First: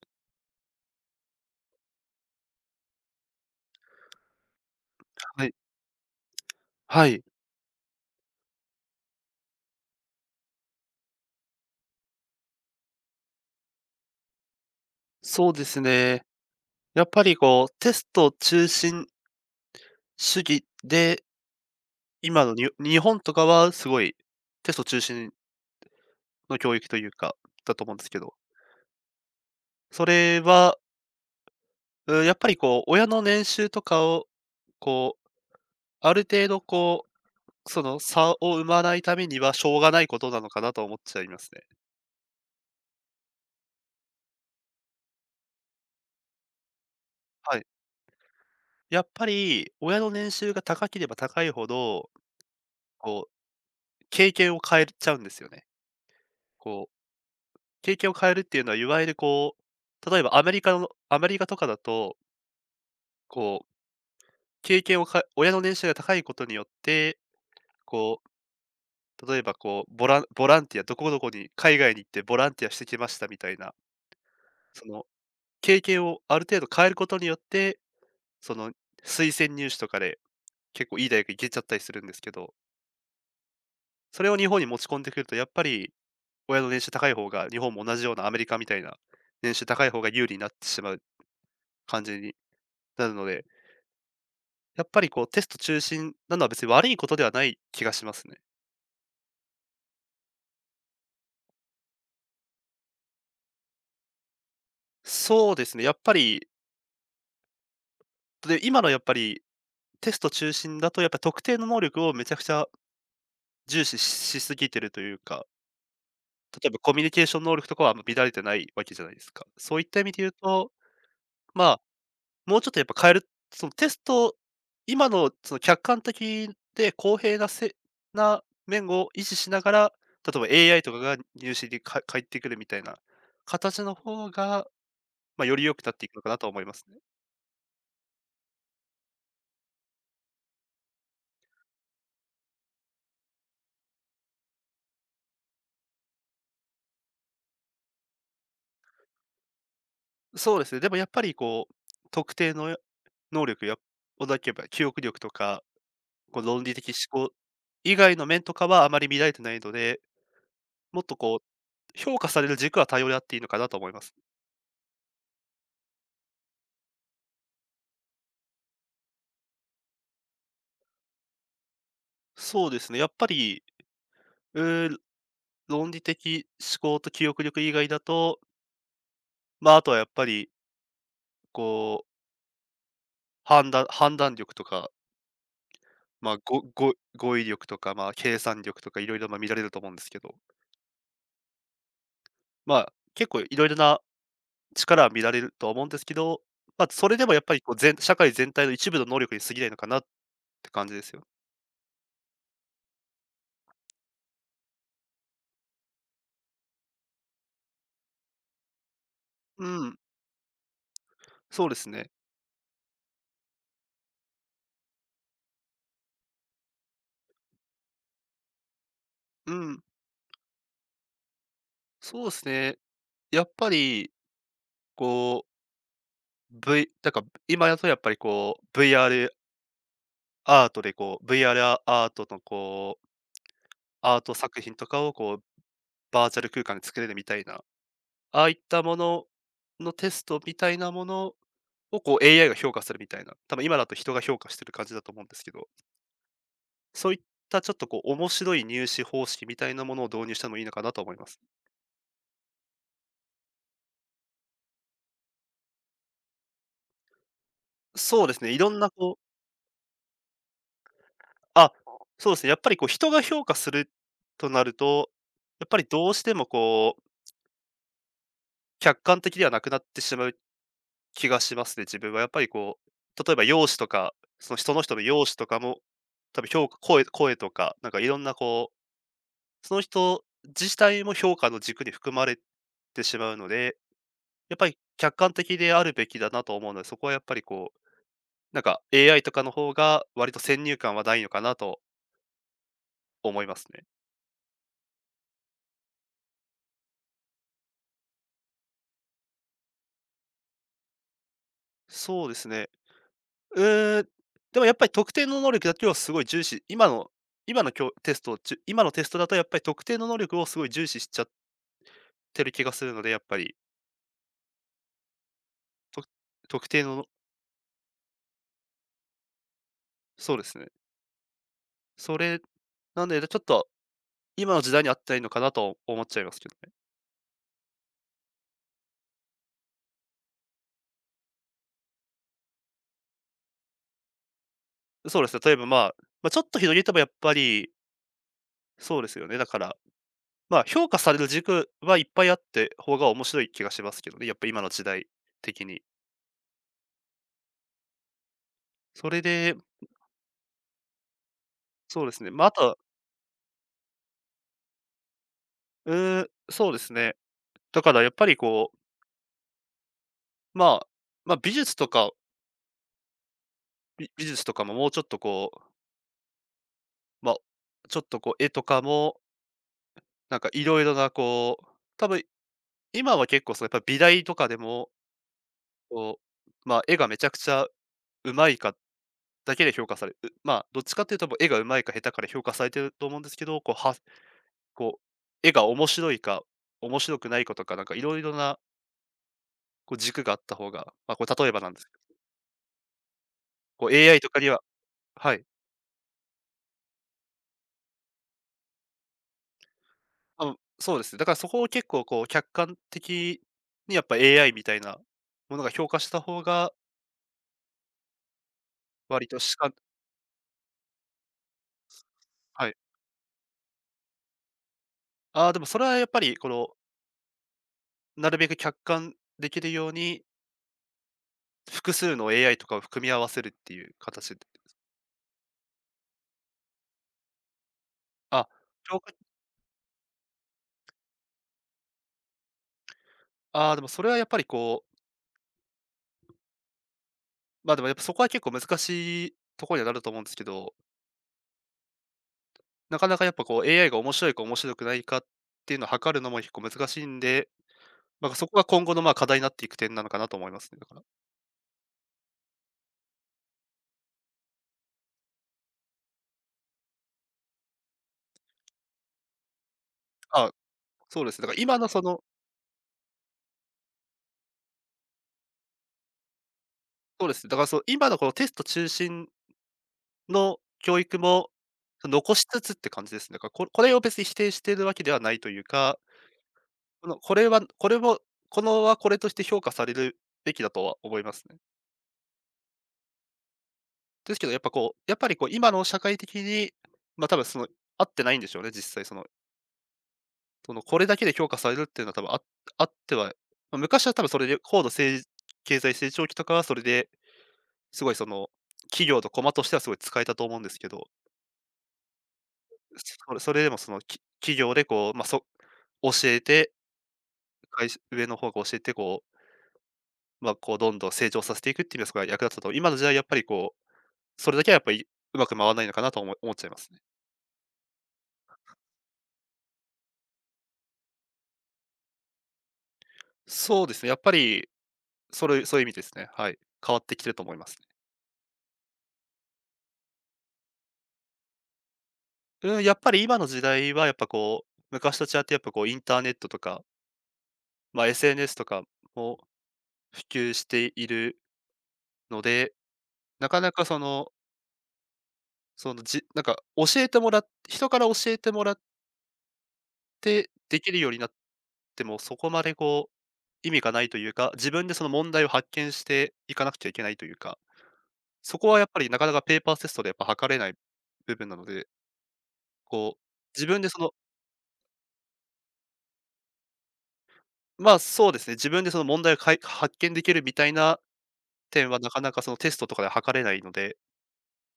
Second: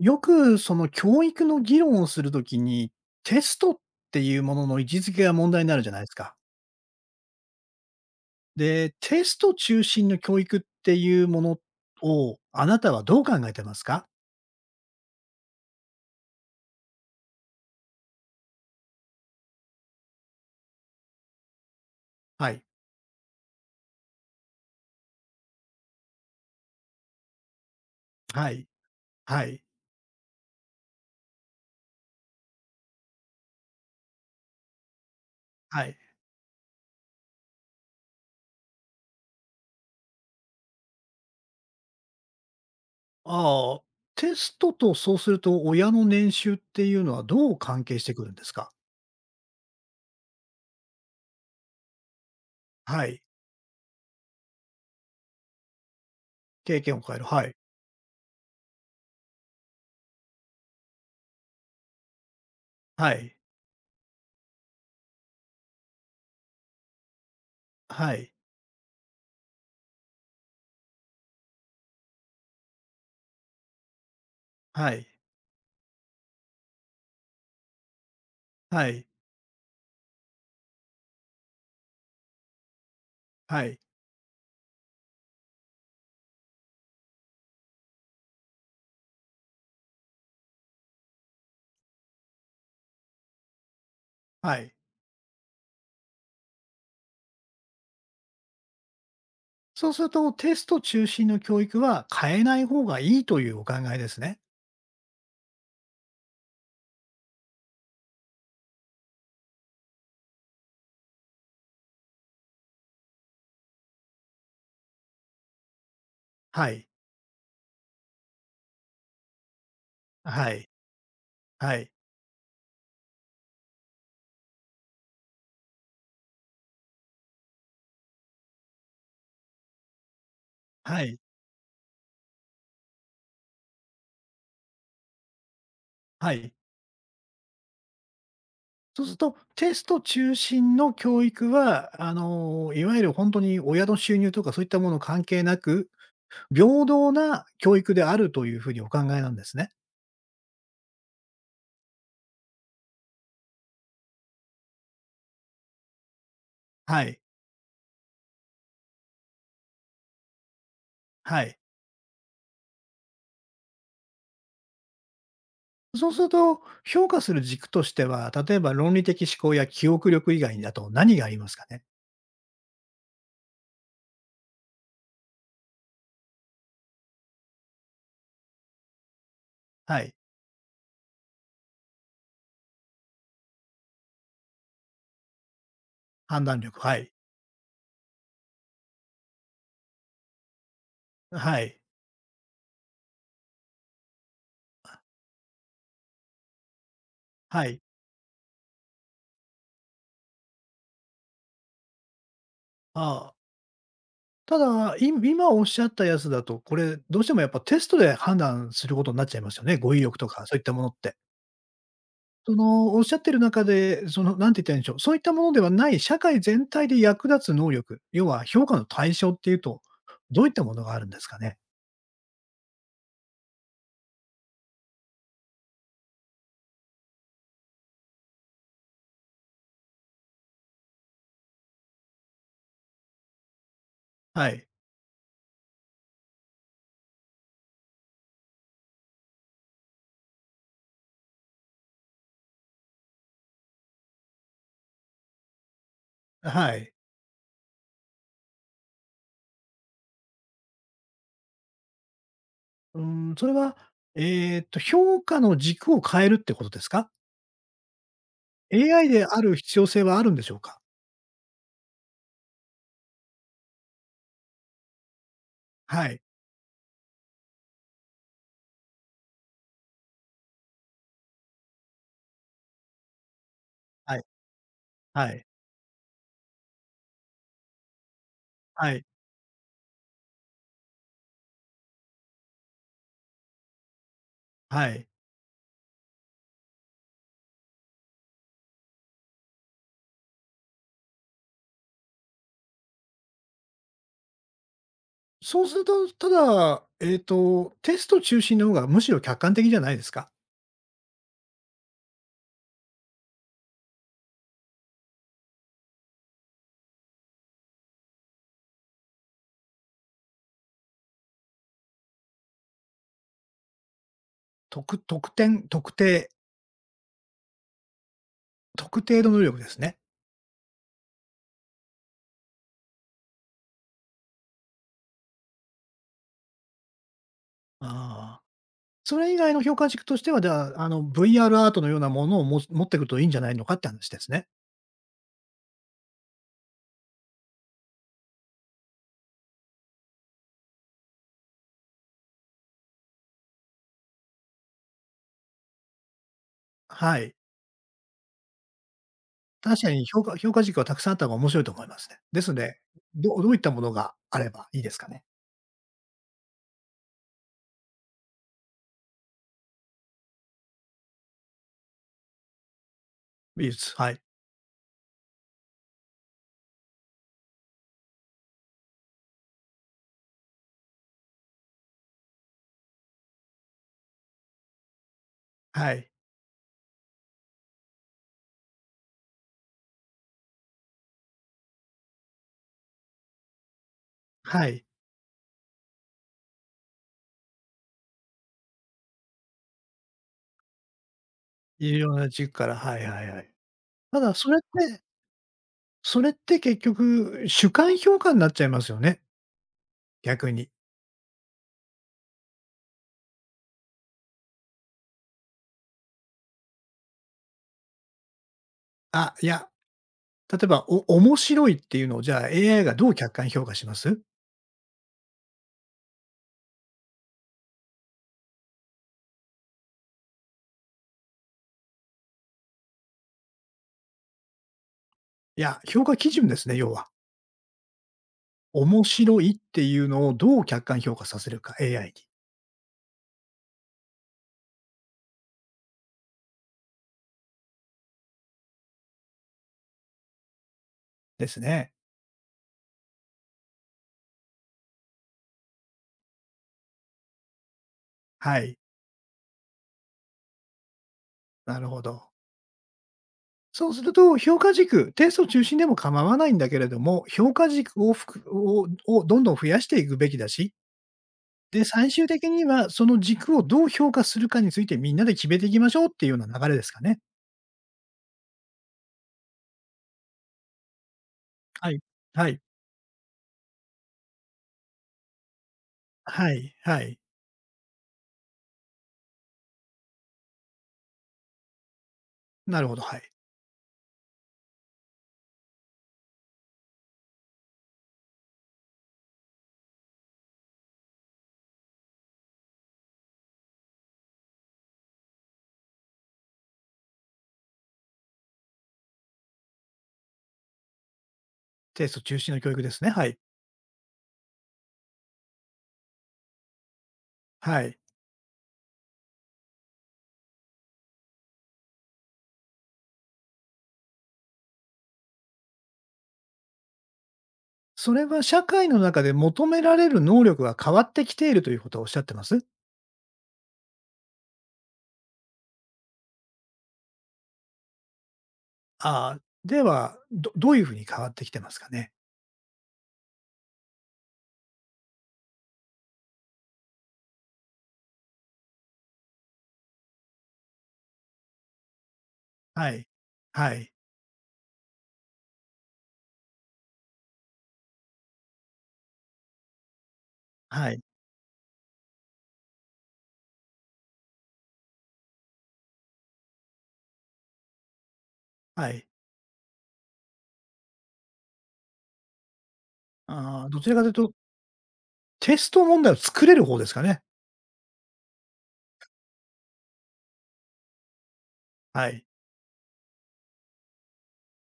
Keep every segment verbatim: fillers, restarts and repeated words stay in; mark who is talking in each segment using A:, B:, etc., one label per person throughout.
A: よくその教育の議論をするときに、テストっていうものの位置づけが
B: は
A: 問
B: い。
A: 題になるじゃないですか。
B: はい。
A: で、テスト中心の教育っていうものを、あなたはどう考えてますか？
B: そうですね。やっぱりこう、テスト中心主義で、今
A: は
B: の
A: い、
B: に日本とかはすごいテスト中心の教育というか、だと思うんですけど、
A: はい、はい、
B: それは、うん、やっぱりこう、親の年収とかを、こう、
A: はい。
B: ある程度こう、その差を生まないためにはしょうがないことなのかなと思っちゃいますね。
A: ああ、テストとそうすると親の年収っていうのはどう
B: はい。
A: 関係してくるんですか？
B: やっぱり親の年収が高ければ高いほど、
A: はい、
B: こう、経験を変えちゃうんですよね。
A: 経
B: こう
A: 験を変える。はい、
B: 経験を変えるっていうのは、いわゆるこう、例えばアメリカのアメリカとかだと、
A: はい、
B: こう、経験をか親の年収が高いことによって、
A: は
B: こ
A: い、
B: う、例えばこう、ボランボランティア、どこどこに海外に行ってボランティアしてきましたみたいな、そ
A: は
B: の、
A: い、
B: 経験をある程度変えることによって、その、
A: はい、
B: 推薦入試とかで結構いい大学行けちゃったりするんですけど、
A: はい、
B: それを日本に持ち込んでくると、やっぱり親の年収高い方が、日本も同じようなアメリカみたいな年収高い方が有利になってしまう感じになるので、
A: はい。
B: やっぱりこうテスト中心なのは別に悪いことではない気がしますね。
A: そうすると、テスト中心の教育は変えない方がいいというお考えですね。
B: そうですね、やっぱり、で、今のやっぱりテスト中心だとやっぱり特定の能力をめちゃくちゃ重視ししすぎてるというか、例
A: は
B: えば
A: い。
B: コミュニケーション能力とかはあんま乱れてないわけじゃないですか。そういった意味で言う
A: はい。
B: と、ま
A: は
B: あ、
A: い。
B: もうちょっとやっぱ変える、そのテスト、今のその客観的で公平なせな面を維持しながら、例えば エーアイ とか
A: は
B: が
A: い。
B: 入試にか返ってくるみたいな形の方が、まあ、より良くなっていくのか
A: は
B: なと
A: い。
B: 思いますね。
A: そうすると、テスト中心の教育は、あの、いわゆる本当に親の収入とかそういったもの関係なく、平等な教育であるというふうにお考えなんですね。
B: そうですね、でもやっぱりこう、特定の能力やをなければ、記憶力とか、こう論理的
A: はい。
B: 思考以外の面とかはあまり見られてないので、もっとこ
A: は
B: う、
A: い。
B: 評価される軸は多様であっていいのかなと思います。
A: そうすると、評価する軸としては、例えば論理的思考や記憶力以外だと何がありますかね？
B: そうですね、やっぱり、うー論理的思考と記憶力以外だと、まあ、あとは
A: は
B: やっ
A: い。
B: ぱり、こう、判断判断力とか、まあ、
A: 判断
B: ご
A: 力、
B: ご
A: はい。
B: 語彙力とか、まあ、計算力とかいろいろま、見られると思うんですけど、
A: はい。
B: まあ、結構いろいろな力は見られるとは思うんですけど、まあ、それでもやっぱり
A: は
B: こう、
A: い。
B: 全社会全体の一部の能力に過ぎないのかなって感じですよ。
A: ああ。ただ、い今おっしゃったやつだと、これどうしてもやっぱテストで判断することになっちゃいますよ
B: う
A: ね、語
B: ん、
A: 彙力とかそういったものって。
B: そうですね。
A: その、おっしゃってる中で、その、なんて言ったらいいんでしょう、そういったものではない社会全体で役立つ能力、要は評価の対象ってい
B: う
A: うと、
B: ん、
A: どういったものがあるんですかね？
B: そうですね。やっぱりこう、V、なんか今だとやっぱりこう、ブイアール アールアートでこう、ブイアール アールアートのこう、アート
A: は
B: 作
A: い。
B: 品とかをこう、バーチャル空間で作れるみたいな、ああいったもののテストみたいなものをこう、エーアイ が評価するみたいな、多分今だと人が評価してる感じだと思うんですけど。
A: はい。
B: そういったちょっとこう面白い入試方式みたいなものを導入したのもいいのかなと思います。
A: うーん、それは、えっと、評価の軸を変えるってことですか
B: そうですね、いろんな
A: ？エーアイ
B: こう、
A: である必要性はあるんでしょうか？
B: あ、そうですね、やっぱりこう人が評価するとなると、やっぱり
A: は
B: どう
A: い。
B: してもこう、客観的ではなくなってしまう気がしますね、自分は。やっぱりこう、例えば容姿とか、
A: はい。
B: その人の人の容
A: は
B: 姿
A: い。
B: とかも、多分評価声声とか、なんかいろんなこ
A: はい。
B: う、その人自体も評価の軸に含まれてしまうので、やっぱり
A: はい。
B: 客観的であるべきだなと思うので、そこはやっぱりこうなんか エーアイ とかの方が、割と先入観はないのかなと思いますね。
A: そうすると、ただ、えっと、テスト中心の方がむしろ客観的じゃないですか？
B: そうですね。うーん、でもやっぱり特定の能力だけをすごい重視、今の今のきょテストをちゅ今のテストだとやっぱり特定の能力をすごい重視しちゃってる気がするので、やっぱり、
A: 特特典特
B: と
A: 定、
B: 特定の
A: 特定の能力ですね。
B: そうですね。それ、なんで、ちょっと今の時代に合ってないのかなと思っちゃいますけどね。
A: ああ。それ以外の評価軸としては、じゃあ、あの、ブイアール アールアートのようなものをも持ってくるといいんじゃないのかって話ですね。
B: そうですね、例えば、まあ、まあ、ちょっと広げてもやっぱり、そうですよね、だからまあ、評価される軸はいっぱいあって方が面白い気がしますけどね、やっぱ今の時代的に。
A: はい。
B: それで、
A: 確かに評価評価軸はたくさんあった方が面白いと思いま
B: そう
A: す
B: で
A: ね。
B: すね、
A: で
B: まあ、
A: す
B: あ
A: の
B: とは、
A: で、どどういったものがあればいいですかね？
B: うーん、そうですね。だからやっぱりこう、まあ、まあ、美術とか、
A: 美術、
B: 美
A: はい。
B: 美術とかももうちょっとこう、まあ、ちょっとこう絵とかも、なんかいろいろなこう、多分今は結構そのやっぱ美大とかでも、
A: はい。
B: こう、まあ、絵がめちゃくちゃ上手いかだけで評価されう、まあ、どっちかっていうともう絵が上手いか下手かで評価されてると思うんですけど、こうは
A: はい。
B: こう、絵が面白いか、面白くないかとか、なんかいろいろなこう軸があった方が、まあ、これ例えばなんですけ
A: いろ
B: ど、
A: んな軸から、はいはいはい。
B: こう
A: た
B: エーアイ と
A: だ
B: かに
A: それっ
B: は
A: て
B: はい。
A: それって結局、主観評価になっちゃいますよね、
B: あ
A: 逆
B: の、
A: に。
B: そうですね。だからそこを結構こう客観的にやっぱ エーアイ みたいなものが評価した方が、割
A: あ、
B: と
A: い
B: し
A: や、
B: か
A: 例えば、お面白いっていうのを、じゃあ、
B: はい。
A: エーアイ がどう客観評価します？
B: ああ、でもそれはやっぱりこの、なるべく客観できるように、複数の エーアイ とかを組み合わせるっていう形で
A: いや、評価基準ですね、要は。
B: あ、評
A: 面
B: 価
A: 白いっていうのをどう客観評価させるか、エーアイ に。
B: あーでもそれはやっぱりこう、ま、でもやっぱそこは結構難しいところにはなると思うんですけど、
A: ですね。
B: なかなかやっぱこう エーアイ が面白いか面白くないかっていうのを測るのも結構難しいんで、なんかそこ
A: は
B: が
A: い、
B: 今後のまあ課題になっていく点なのかなと思いますね、だから。
A: なるほど。そうすると、評価軸、テスト中心でも構わないんだけれども、評価軸をふくををどんどん増やしていくべきだ
B: あ、
A: し、
B: そうですね。だから今
A: で、
B: のそ
A: 最
B: の
A: 終的にはその軸をどう評価するかについてみんなで決めていきましょうっていうような流れですかね。
B: そうですね。だからそう今のこのテスト中心の教育も、
A: はい。
B: 残し
A: はい。
B: つつって感じですね。だからここれを別に否定しているわけではないというか、
A: はい。は
B: この
A: い。
B: これはこれも、このはこれとして評価されるべきだとは思いますね。
A: なるほど、はい。
B: ですけどやっぱこう、やっぱりこう今の社会的に、ま、多分その合ってないんでしょうね、実際そのその、これだけで評価されるっていうのは多分あっあっては、ま、昔は多分それで高度成経済成長期とかはそれで、すごいその、企業とコマとしてはすごい使えたと思うんですけど、
A: テスト中心の教育ですね。は
B: そ
A: い。
B: れそれでもその、き企業でこう、まあ、そ教えて、
A: は
B: 会
A: い。
B: 社上の方が教えてこう、まあ、こうどんどん成長させていくっていうのがすごい役立ったと思う、今の時代やっぱりこう、それだけはやっぱりうまく回らないのかなと思思っちゃいますね。
A: それは社会の中で求められる能力が変わってきているということをおっしゃってます？
B: そうですね、やっぱり、それそういう意味ですね。はい。変わってきてると思います。
A: ああ、では、どどういうふうに変わってきてますかね？
B: うん、やっぱり今の時代はやっぱこう、昔と違ってやっぱこうインターネットとか、まあ、エスエヌエス とかも普及しているので、
A: はい。
B: なかな
A: は
B: か
A: い。
B: その、そのじなんか教えてもらっ人から教えてもらってでき
A: は
B: る
A: い。
B: ようになっても、そこまでこう意味がないというか、自分でその問題を発見していかなくちゃいけないというか、そこはやっ
A: は
B: ぱ
A: い。
B: りなかなかペーパーテストでやっぱ測れない部分なので、こう、
A: あ
B: 自
A: あ、ど
B: 分で
A: ちら
B: そ
A: かという
B: の、
A: と、テスト問題を作れる方ですかね？
B: まあ、そうですね、自分でその問題をかい発見できるみたいな点は
A: は
B: なか
A: い。
B: なかそのテストとかで測れないので、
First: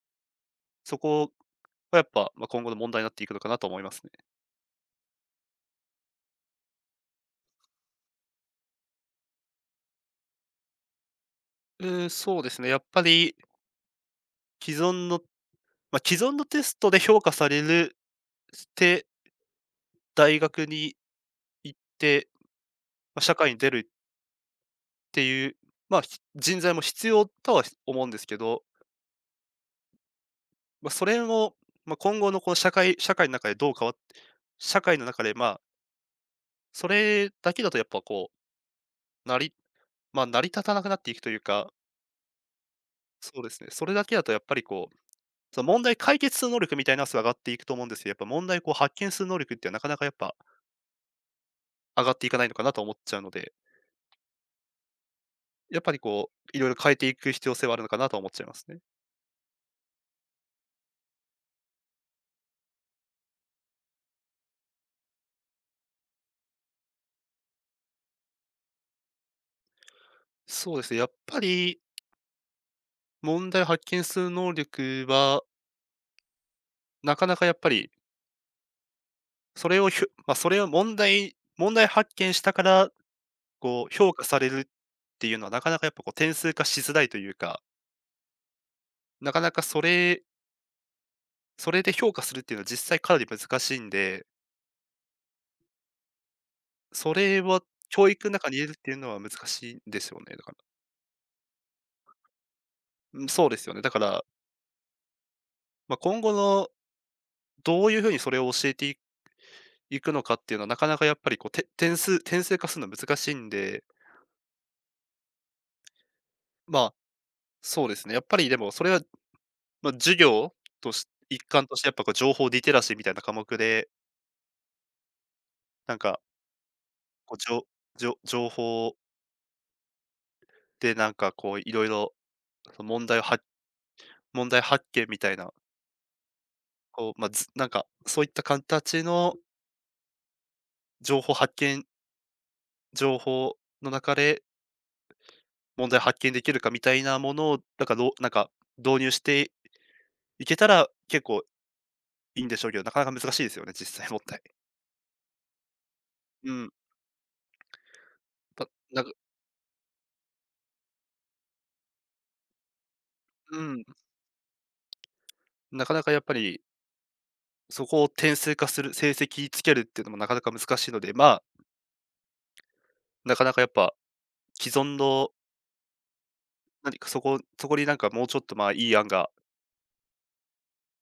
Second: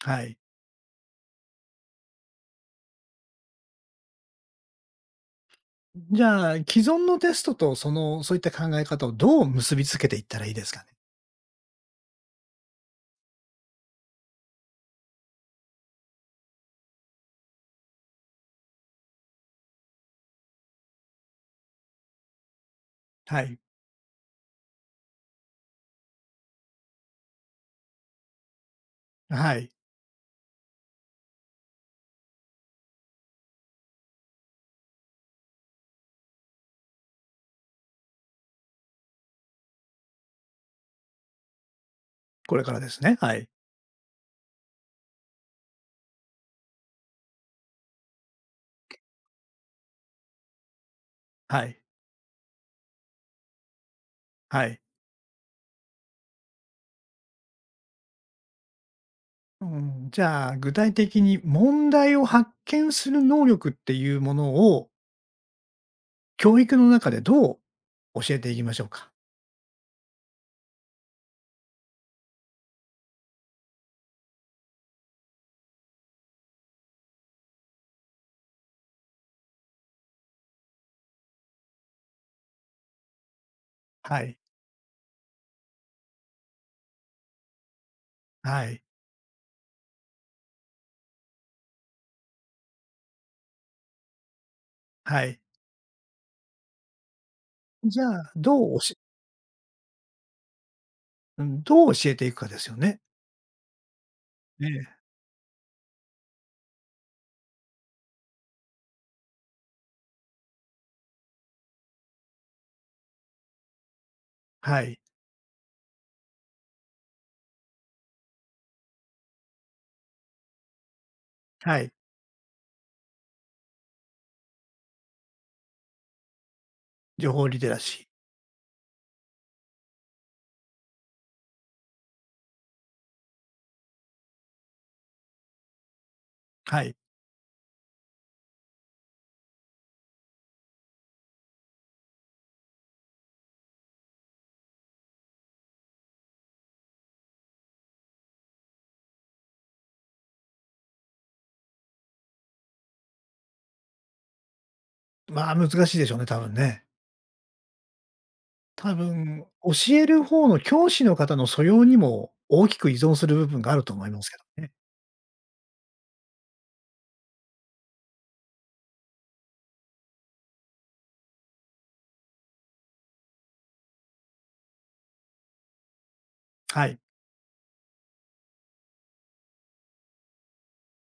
A: はい。
B: そこはやっぱ、まあ、今後の問題になっていくのかなと思いますね。
A: じゃあ、既存のテストとその、そういった考え方をどう結びつけていったらいいですかね？
B: うーん、そうですね、やっぱり既存の、まあ、既存のテストで評価されるて、大学に行って、まあ、社
A: は
B: 会に
A: い。
B: 出るっていう、まあ、ひ人材も必要とは思うんですけど、
A: はい。
B: まあ、それを、まあ、今後のこの社会社会の中でどう変わって社会の中で、まあ、それだけだとやっぱこう、なりまあ、成り立たなくなっていくというか、
A: これからですね。は
B: そう
A: い。
B: ですね、それだけだとやっぱりこうその問題解決する能力みたいなのはすごい上がっていくと思うんですけど、やっぱ問題をこう発見する能力っていうのはなかなかやっぱ
A: はい。
B: 上がっていかないのかなと思っちゃうので、
A: はい。
B: やっぱりこう、いろいろ変えていく必要性はあるのかなとは思っちゃいますね。
A: うん、じゃあ、具体的に問題を発見する能力っていうものを、教育の中でどう教えていきましょうか？
B: そうですね、やっぱり問題を発見する能力は、なかなかやっぱり、それをひゅまあ、それを問題問題発見したから、こう評
A: は
B: 価
A: い、
B: されるっていうのはなかなかやっぱこう点数化しづらいというか、
A: はい、
B: なかなかそれそれで評価するっていうのは実際かなり難しいんで
A: はい。
B: それは
A: じゃ
B: 教育
A: あ、
B: の中に
A: ど
B: 入れ
A: う
B: る
A: お
B: ってい
A: し
B: うのは難しいんですよね、だから。
A: うん、どう教えていくかですよね。
B: うん、そうですよね。だから、
A: ええ、
B: まあ、今後のどういう風にそれを教えていいくのかっていうのは、なかなかやっぱりこう、て点数点数化するのは難しいんで、
A: はい、
B: まあ、そうですね、やっぱりでもそれは、まあ、授業とし一環と
A: は
B: してや
A: い。
B: っぱこう情報リテラシーみたいな科目で、なんか、
A: 情
B: こう
A: 報リ
B: 情、
A: テラシー。
B: じょじょ情報でなんかこう色々、いろいろそ、問題を発問題発見みたいな、
A: はい。
B: こう、まあ、ずなんかそういった形の情報発見情報の中で問題発見できるかみたいなものを、なんかどうなんか導入していけたら、結構いいんでしょうけど、なかなか難しいですよね、実際問題。
A: まあ、難しいでしょうね、多分
B: うん。
A: ね。
B: ぱ
A: 多
B: なんか
A: 分、教える方の教師の方の素養にも大きく依存する部
B: う
A: 分がある
B: ん、
A: と思いますけどね。
B: なかなかやっぱり、そこを点数化する、成績つけるっていうのもなかなか難しいので、まあ、なかなかやっぱ既存の
A: は
B: 何
A: い、
B: かそこそこになんかもうちょっと、まあ、いい案が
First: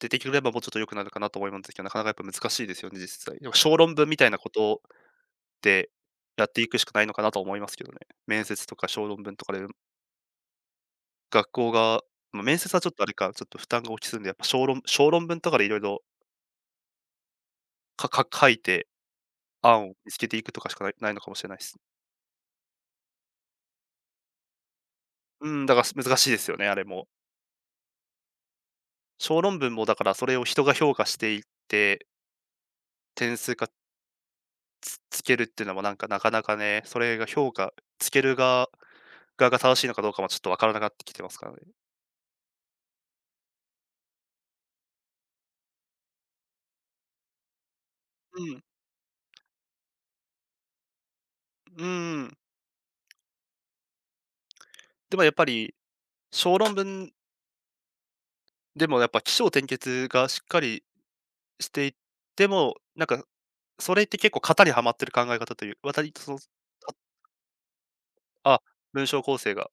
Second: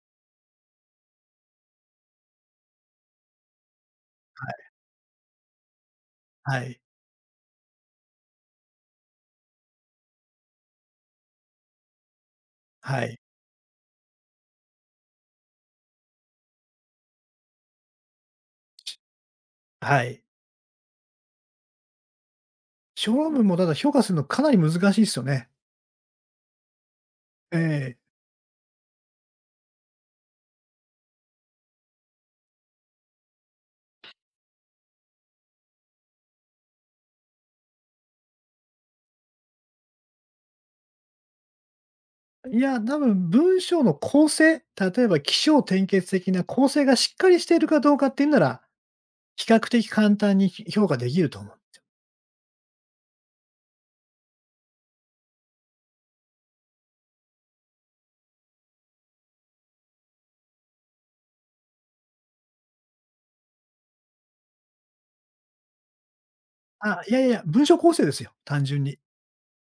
B: 出てくればもうちょっと良くなるかなと思いますけど、なかなかやっぱ難しいですよね、実際。でも小論文みたいな
A: は
B: こ
A: い、
B: とって、やって
A: は
B: いく
A: い、
B: しかないのかなと思いますけどね。面接とか小論文とかで、学校が、ま、面接はちょっと
A: は
B: あれ
A: い、
B: か、ちょっと負担が大きすぎるんで、やっぱ小論小論文とかでいろいろ、かか書いて、案を
A: は
B: 見つ
A: い。
B: けていくとかしかないないのかもしれないす。
A: 小論文もただ評価するのかなり難しいですよね。
B: うん、だから、難しいですよね、あれも。
A: ええ。
B: 小論文もだからそれを人が評価していって、点数がつつけるっていうのもなんかなかなかね、それが評価つける側側が正しいのかどうかもちょっとわからなかってきてますからね。
A: いや、多分文章の構成、例えば起承転結的な構成がしっかりしているかどうかっていうな
B: う
A: ら、
B: ん、
A: 比較的簡単にひ評価できると思う。
B: うーん。でもやっぱり、小論文でもやっぱ起承転結がしっかりしていても、なんかそれって結構型にはまってる考え方という、わりとその、
A: あ、いやいやいや、文章構成ですよ、
B: あ、あ、
A: 単純に。
B: 文章構成が、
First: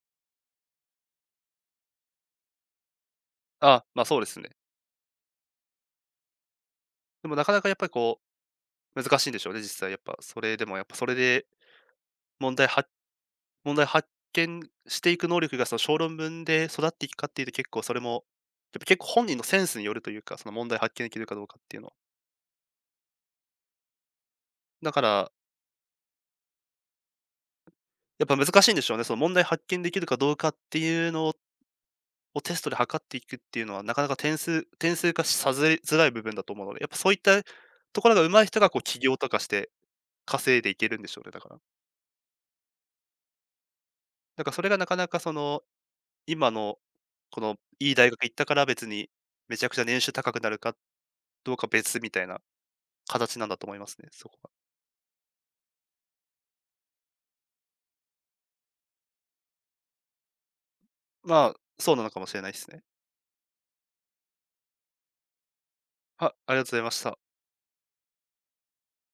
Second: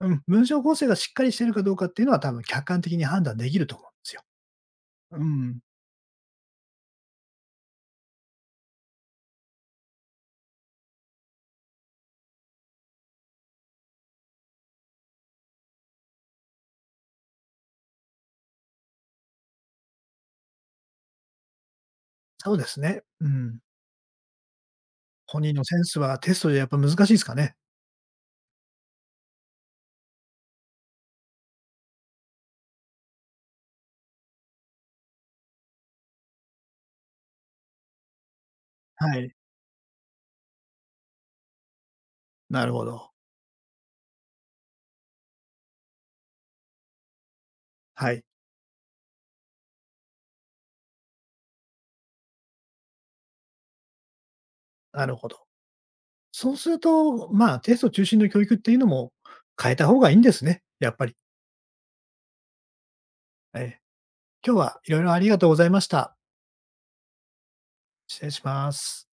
A: うん、文章構成がしっかりしているかどうかっていうのは、多分客観的に判断できると思
B: あ、
A: うんで
B: ま、
A: す
B: そう
A: よ。
B: ですね。
A: うん。
B: でもなかなかやっぱりこう難しいんでしょうね、実際やっぱ。それでもやっぱそれで問題は問題発見していく能力がその小論文で育っていくかっていうと結構それも、やっぱ結構本人のセンスによるというか、その問題発見できるかどうかっていうのは。
A: そうですね。うん。
B: だから、
A: 本人のセンスはテストでやっぱ難しいですかね。
B: やっぱ難しいんでしょうね。その問題発見できるかどうかっていうのをテストで測っていくっていうのは、なかなか点数点数化させづらい部分だと思うので、やっぱそういったところが上手い人がこう起
A: は
B: 業と
A: い。
B: かして稼いでいけるんでしょうね、だから。
A: なるほど。
B: だからそれがなかなかその、今のこのいい大
A: は
B: 学
A: い、
B: 行ったから別にめちゃくちゃ年収高くなるかどうか別みたいな形なんだと思いますね、そこは。
A: なるほど。そうすると、まあ、テスト中心の教育っていうのも変えた方がいいんですね、やっぱり。
B: まあ、そうなのかもしれないですね。
A: ええ。今日はいろいろありがとうございました。
B: は、ありがとうございました。
A: 失礼します。